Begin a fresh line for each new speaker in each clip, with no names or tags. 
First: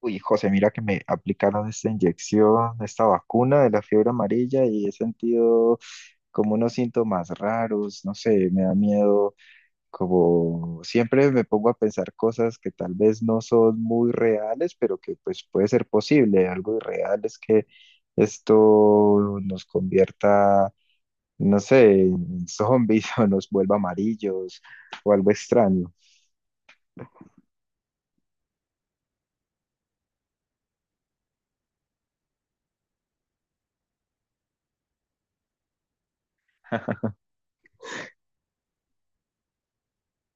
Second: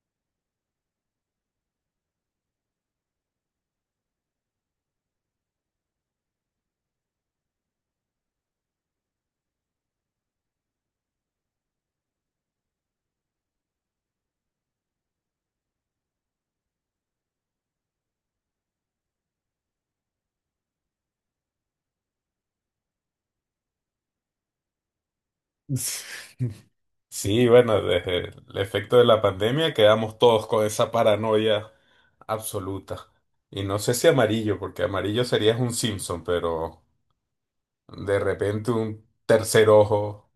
Uy, José, mira que me aplicaron esta inyección, esta vacuna de la fiebre amarilla y he sentido como unos síntomas raros, no sé, me da miedo, como siempre me pongo a pensar cosas que tal vez no son muy reales, pero que pues puede ser posible. Algo irreal es que esto nos convierta, no sé, en zombies o nos vuelva amarillos o algo extraño.
Sí, bueno, desde el efecto de la pandemia quedamos todos con esa paranoia absoluta. Y no sé si amarillo, porque amarillo sería un Simpson, pero de repente un tercer ojo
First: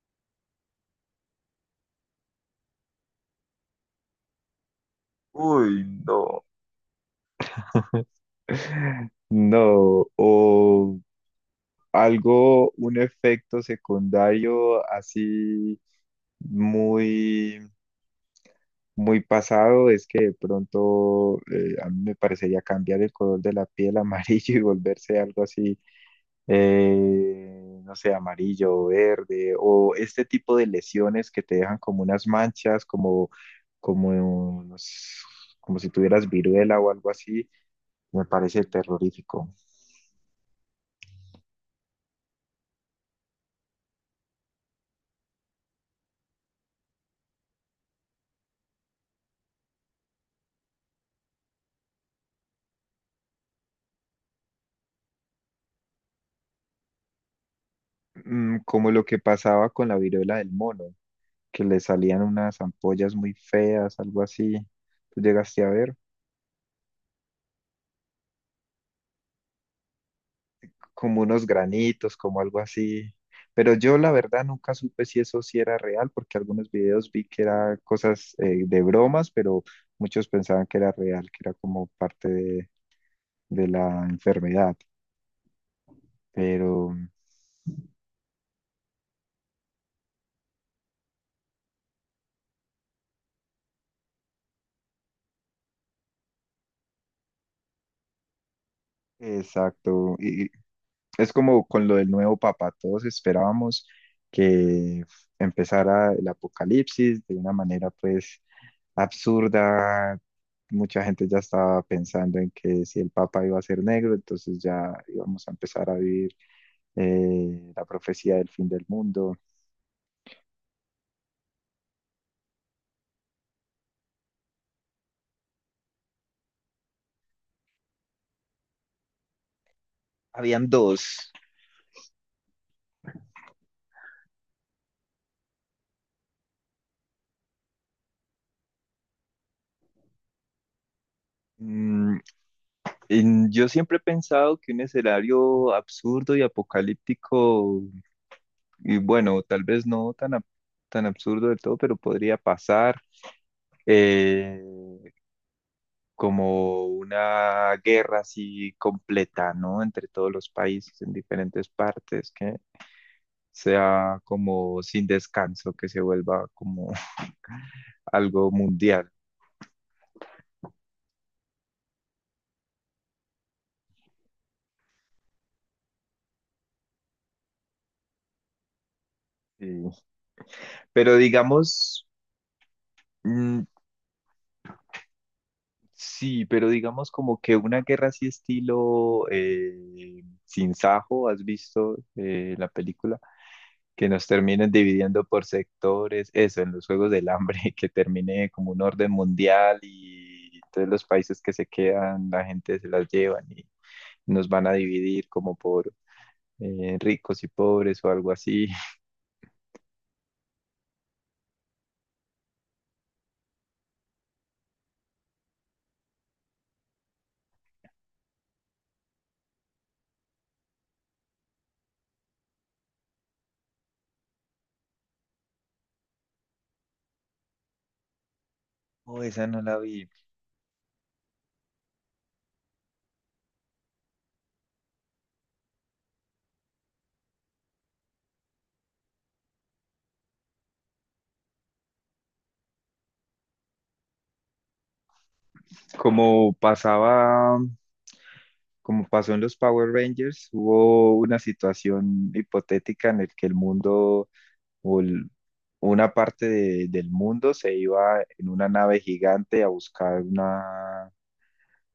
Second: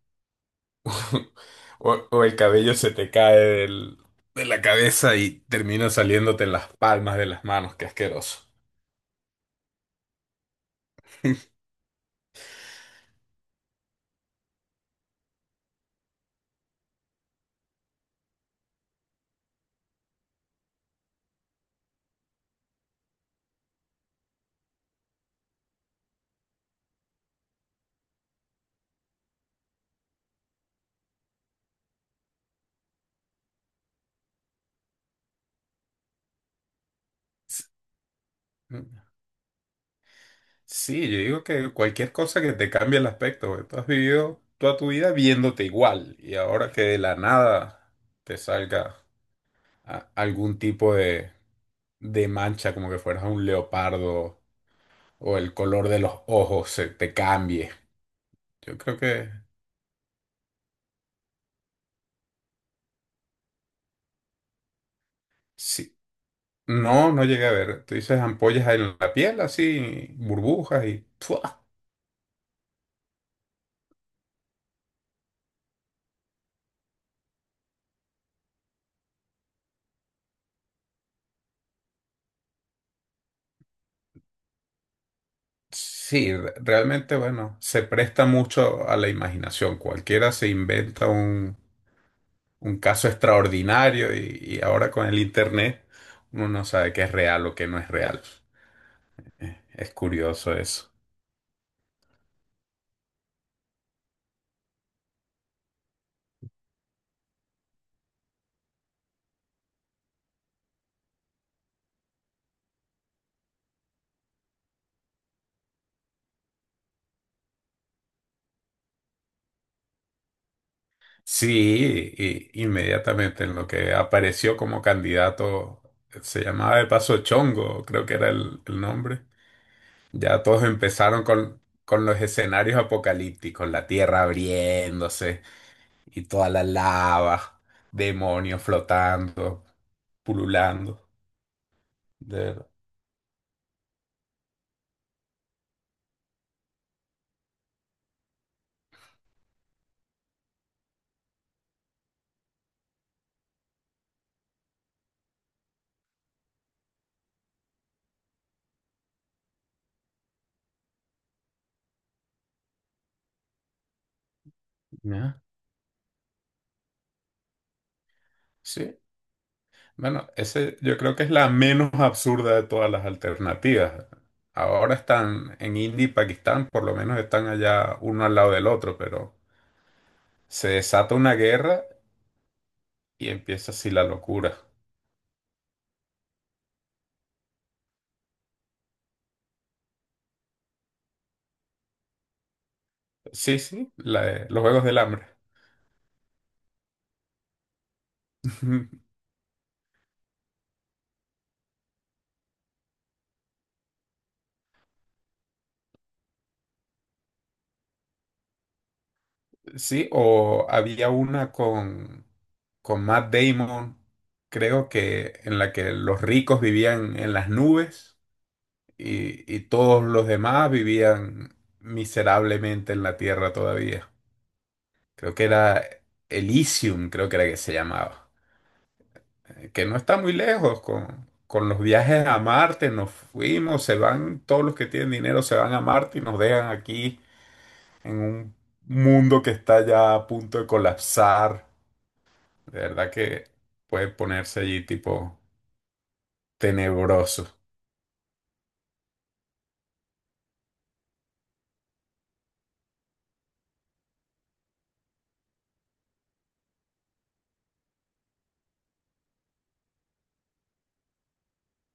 o el cabello se te cae de la cabeza y
Uy,
termina
no.
saliéndote en las palmas de las manos, qué asqueroso.
No, o algo, un efecto secundario así muy, muy pasado es que de pronto a mí me parecería cambiar el color de la piel a amarillo y volverse algo así, no sé, amarillo o verde, o este tipo de lesiones que te dejan como unas manchas, como, como, no sé, como si tuvieras viruela o algo así, me parece terrorífico.
Sí, yo digo que cualquier cosa que te cambie el aspecto, güey. Tú has vivido toda tu vida viéndote igual y ahora que de la nada te salga algún tipo de mancha, como que fueras un leopardo o el color de los ojos se te cambie.
Mm,
Yo
como
creo
lo que
que
pasaba con la viruela del mono. Que le salían unas ampollas muy feas, algo así. ¿Tú llegaste a ver
sí. No, no llegué a ver. Tú dices ampollas en la piel, así, burbujas y...
como unos
¡fua!
granitos, como algo así? Pero yo la verdad nunca supe si eso sí era real, porque algunos videos vi que era cosas de bromas, pero muchos pensaban que era real, que era como parte de la enfermedad.
Sí,
Pero,
realmente, bueno, se presta mucho a la imaginación. Cualquiera se inventa un caso extraordinario y ahora con el internet uno no sabe qué es real o qué no es real. Es
exacto, y
curioso eso.
es como con lo del nuevo papa, todos esperábamos que empezara el apocalipsis de una manera pues absurda. Mucha gente ya estaba pensando en que si el Papa iba a ser negro, entonces ya íbamos a empezar a vivir la profecía del fin del mundo.
Sí, y inmediatamente en lo que apareció como candidato, se llamaba de paso Chongo, creo que era el nombre. Ya todos
Habían
empezaron
dos.
con los escenarios apocalípticos, la tierra abriéndose y toda la lava, demonios flotando, pululando.
Mm,
De verdad.
yo siempre he pensado que un escenario absurdo y apocalíptico, y bueno, tal vez no tan, tan absurdo del todo, pero podría pasar eh, como una guerra así completa, ¿no? Entre todos los países en diferentes partes, sea como sin
Ya.
descanso, que se vuelva como algo
Sí.
mundial.
Bueno, ese yo creo que es la menos absurda de todas las alternativas. Ahora están en India y Pakistán, por lo menos están allá uno al lado del otro, pero
Sí.
se desata
Pero
una guerra
digamos,
y
mm,
empieza así la locura.
sí, pero digamos como que una guerra así estilo Sin Sajo, ¿has visto la película?
Sí, sí,
Que nos
los
terminen
Juegos del
dividiendo
Hambre.
por sectores, eso, en los Juegos del Hambre, que termine como un orden mundial y entonces los países que se quedan, la gente se las llevan y nos van a dividir como por ricos y pobres o algo así.
Sí, o había una con Matt Damon, creo que en la que los ricos vivían en las nubes y todos los demás vivían miserablemente en la tierra todavía. Creo que era Elysium, creo que era que se llamaba.
Oh, esa no
eh,
la
Que no
vi.
está muy lejos con los viajes a Marte. Nos fuimos, se van, todos los que tienen dinero se van a Marte y nos dejan aquí en un mundo que está ya a punto de colapsar. De verdad que puede ponerse allí tipo
Como
tenebroso.
pasaba, como pasó en los Power Rangers, hubo una situación hipotética en el que el mundo o el- una parte del mundo se iba en una nave gigante a buscar una,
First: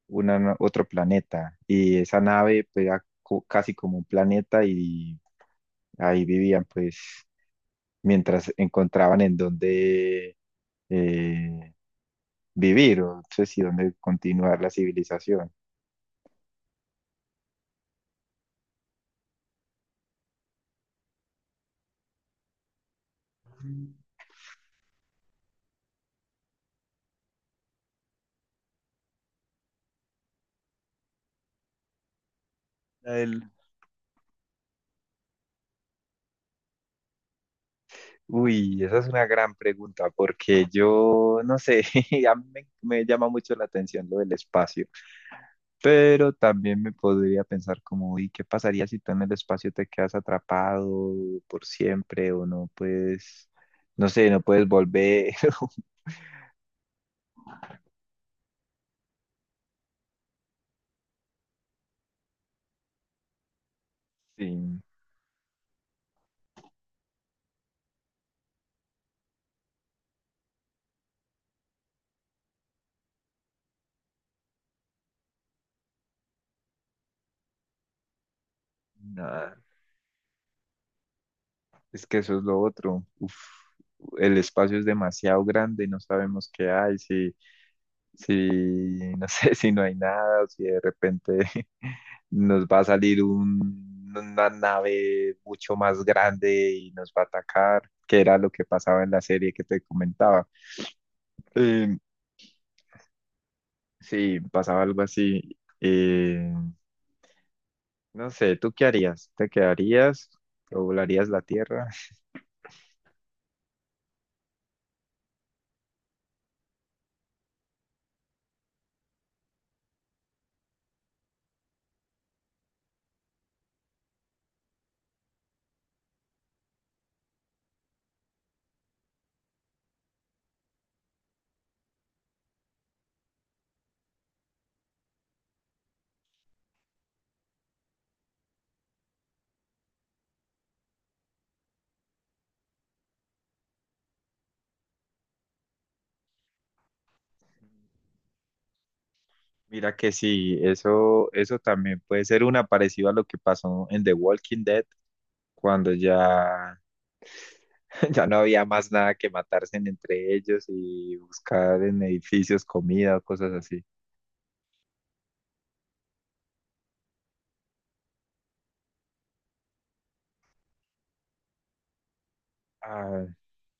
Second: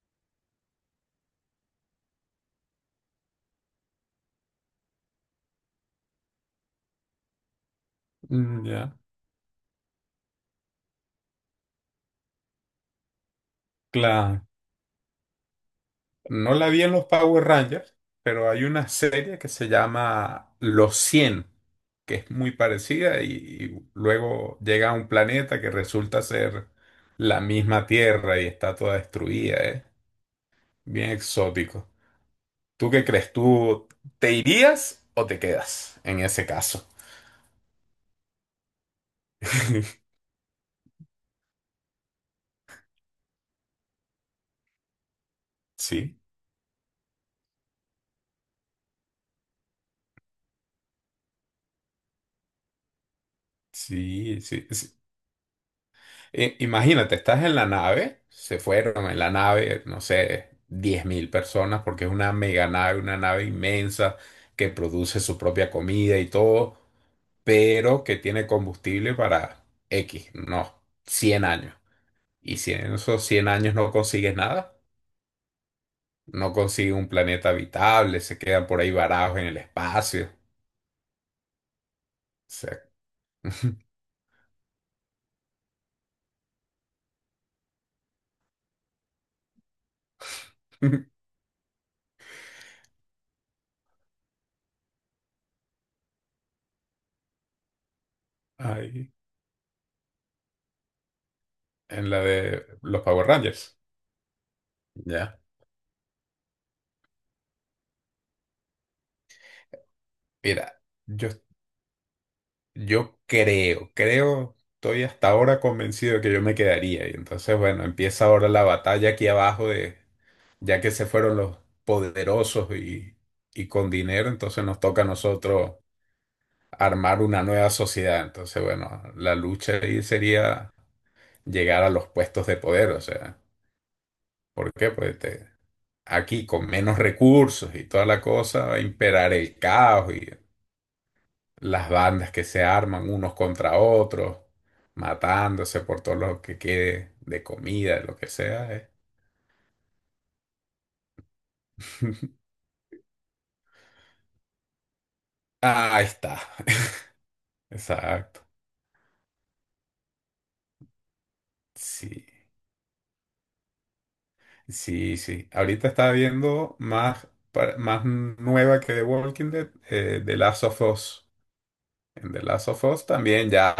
otro planeta y esa nave pues, era casi como un planeta y ahí vivían pues mientras
Mm, ya.
encontraban en dónde eh, vivir o no sé si dónde
Claro,
continuar la civilización.
no la vi en los Power Rangers, pero hay una serie que se llama Los Cien, que es muy parecida y luego llega a un planeta que resulta ser la misma Tierra y está toda destruida, ¿eh? Bien exótico. ¿Tú qué crees? ¿Tú te irías o te quedas en ese caso?
Uy, esa es una gran pregunta porque yo no sé, a mí me, me llama mucho la atención lo del espacio,
Sí,
pero también me podría pensar como, ¿y qué pasaría si tú en el espacio te quedas atrapado por siempre o no puedes, no sé,
sí,
no
sí,
puedes
sí.
volver?
Imagínate, estás en la nave, se fueron en la nave, no sé, 10.000 personas, porque es una mega nave, una nave inmensa que
Sí,
produce su propia comida y todo, pero que tiene combustible para X, no, 100 años. Y si en esos 100 años no consigues nada, no consigues un planeta habitable, se quedan por ahí varados en
nada,
el espacio. O
es que eso es lo
sea,
otro. Uf, el espacio es demasiado grande, no sabemos qué hay, sí si, no sé, si no hay nada, o si de repente nos va a salir una nave mucho más grande y nos va a atacar, que era lo que pasaba en
ahí,
la serie que te comentaba. Eh,
en la de los Power Rangers.
sí, pasaba algo
Ya.
así. No sé, ¿tú qué harías? ¿Te quedarías
Mira,
o volarías
yo
la Tierra?
Yo creo, estoy hasta ahora convencido de que yo me quedaría. Y entonces, bueno, empieza ahora la batalla aquí abajo de, ya que se fueron los poderosos y con dinero, entonces nos toca a nosotros armar una nueva sociedad. Entonces, bueno, la lucha ahí sería llegar a los puestos de poder, o sea, ¿por qué? Pues aquí con menos recursos y toda la cosa va a imperar el caos las bandas que se arman unos contra otros, matándose por todo lo que quede de comida, de lo que sea.
Mira que sí, eso también puede ser una parecida a lo que pasó en The Walking Dead, cuando
Ah, ahí está.
ya ya no
Exacto.
había más nada que matarse entre ellos y buscar en
Sí,
edificios comida o cosas así.
sí, sí. Ahorita está viendo más, más nueva que The Walking Dead, The Last of Us. En The Last of Us
Ah,
también ya,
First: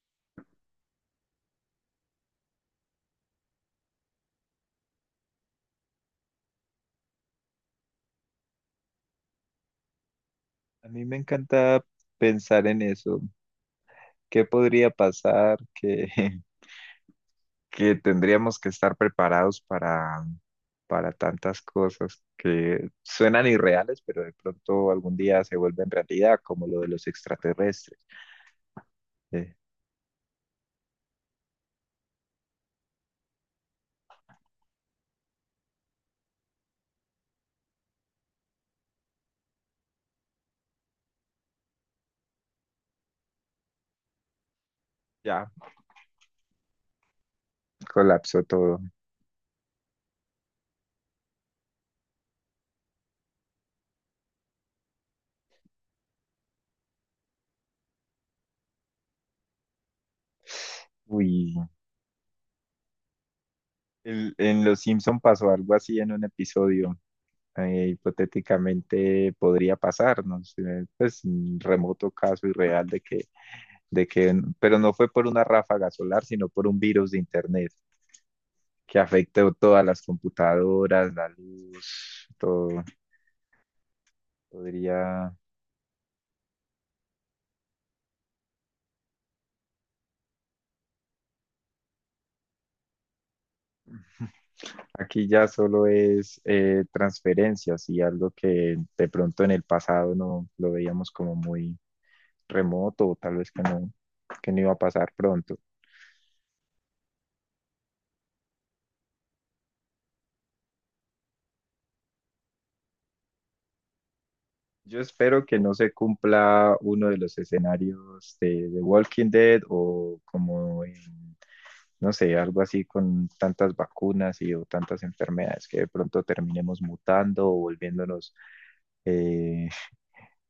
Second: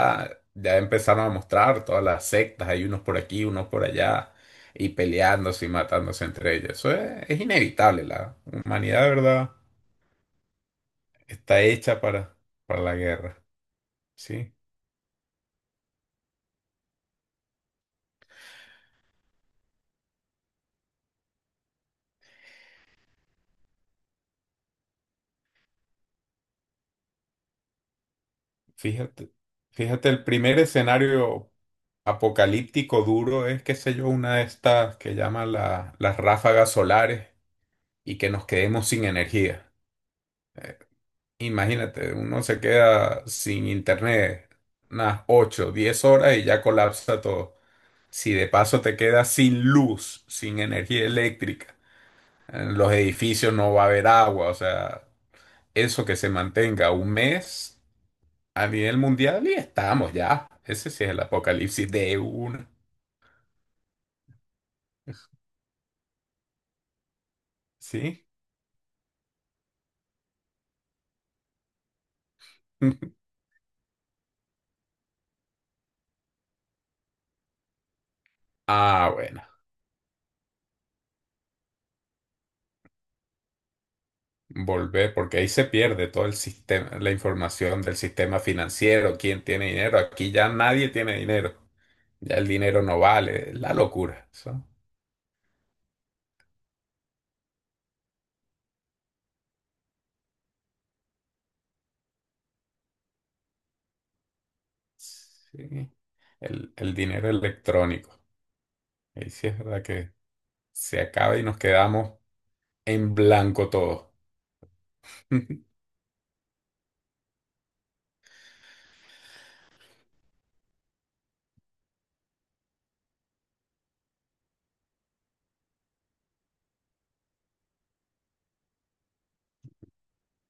ya empezaron a mostrar todas las sectas, hay unos por aquí, unos por allá, y peleándose y matándose entre ellos. Eso es inevitable, la humanidad, ¿de verdad?
a mí me
Está
encanta
hecha para,
pensar
para
en
la
eso.
guerra,
¿Qué
¿sí?
podría pasar? Que, que tendríamos que estar preparados para tantas cosas que suenan irreales, pero de pronto algún día se vuelven realidad, como lo de los extraterrestres.
Fíjate,
Eh,
fíjate, el primer escenario apocalíptico duro es, qué sé yo, una de estas que llaman las ráfagas solares y que nos quedemos sin energía. Imagínate, uno se queda sin internet unas
ya,
8, 10 horas y ya colapsa todo. Si
colapsó
de
todo.
paso te quedas sin luz, sin energía eléctrica, en los edificios no va a haber agua, o sea, eso que se mantenga un mes a nivel mundial y estamos ya. Ese sí es el
Uy,
apocalipsis de una,
en Los Simpson pasó algo así en un episodio
¿sí?
hipotéticamente podría pasarnos, pues un remoto caso irreal de que, pero no fue por una ráfaga solar, sino por un virus de internet que
Ah, bueno,
afectó todas las computadoras, la luz, todo.
volver,
Podría,
porque ahí se pierde todo el sistema, la información del sistema financiero, quién tiene dinero. Aquí ya nadie tiene dinero. Ya el dinero no vale, la locura. Eso.
aquí ya solo es transferencias y algo que de pronto en el pasado no lo veíamos como muy remoto o tal vez que no iba a pasar pronto.
Sí, el dinero electrónico. Ahí sí es verdad que se acaba y nos quedamos en blanco todo.
Yo espero que no se cumpla uno de los escenarios de Walking Dead o como en, no sé, algo así con tantas vacunas y o tantas enfermedades que de pronto terminemos mutando o volviéndonos, eh,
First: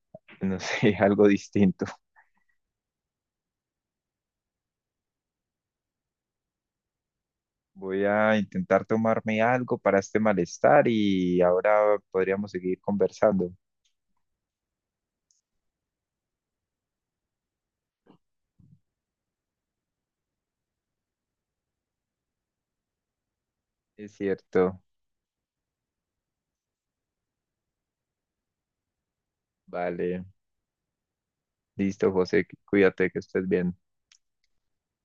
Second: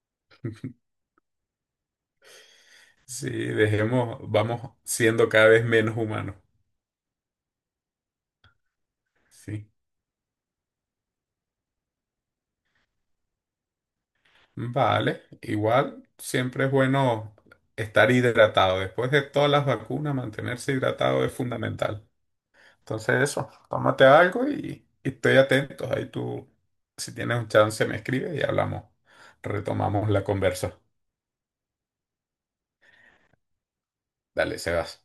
no sé, algo distinto.
Sí, dejemos, vamos siendo cada vez menos humanos.
Voy a intentar tomarme
Sí.
algo para este malestar y ahora podríamos seguir conversando.
Vale, igual siempre es bueno estar hidratado. Después de todas las vacunas, mantenerse hidratado es fundamental. Entonces eso, tómate
Es
algo
cierto.
y estoy atento. Ahí tú, si tienes un chance, me escribes y hablamos. Retomamos la
Vale.
conversa.
Listo, José. Cuídate, que estés bien.
Dale, Sebas.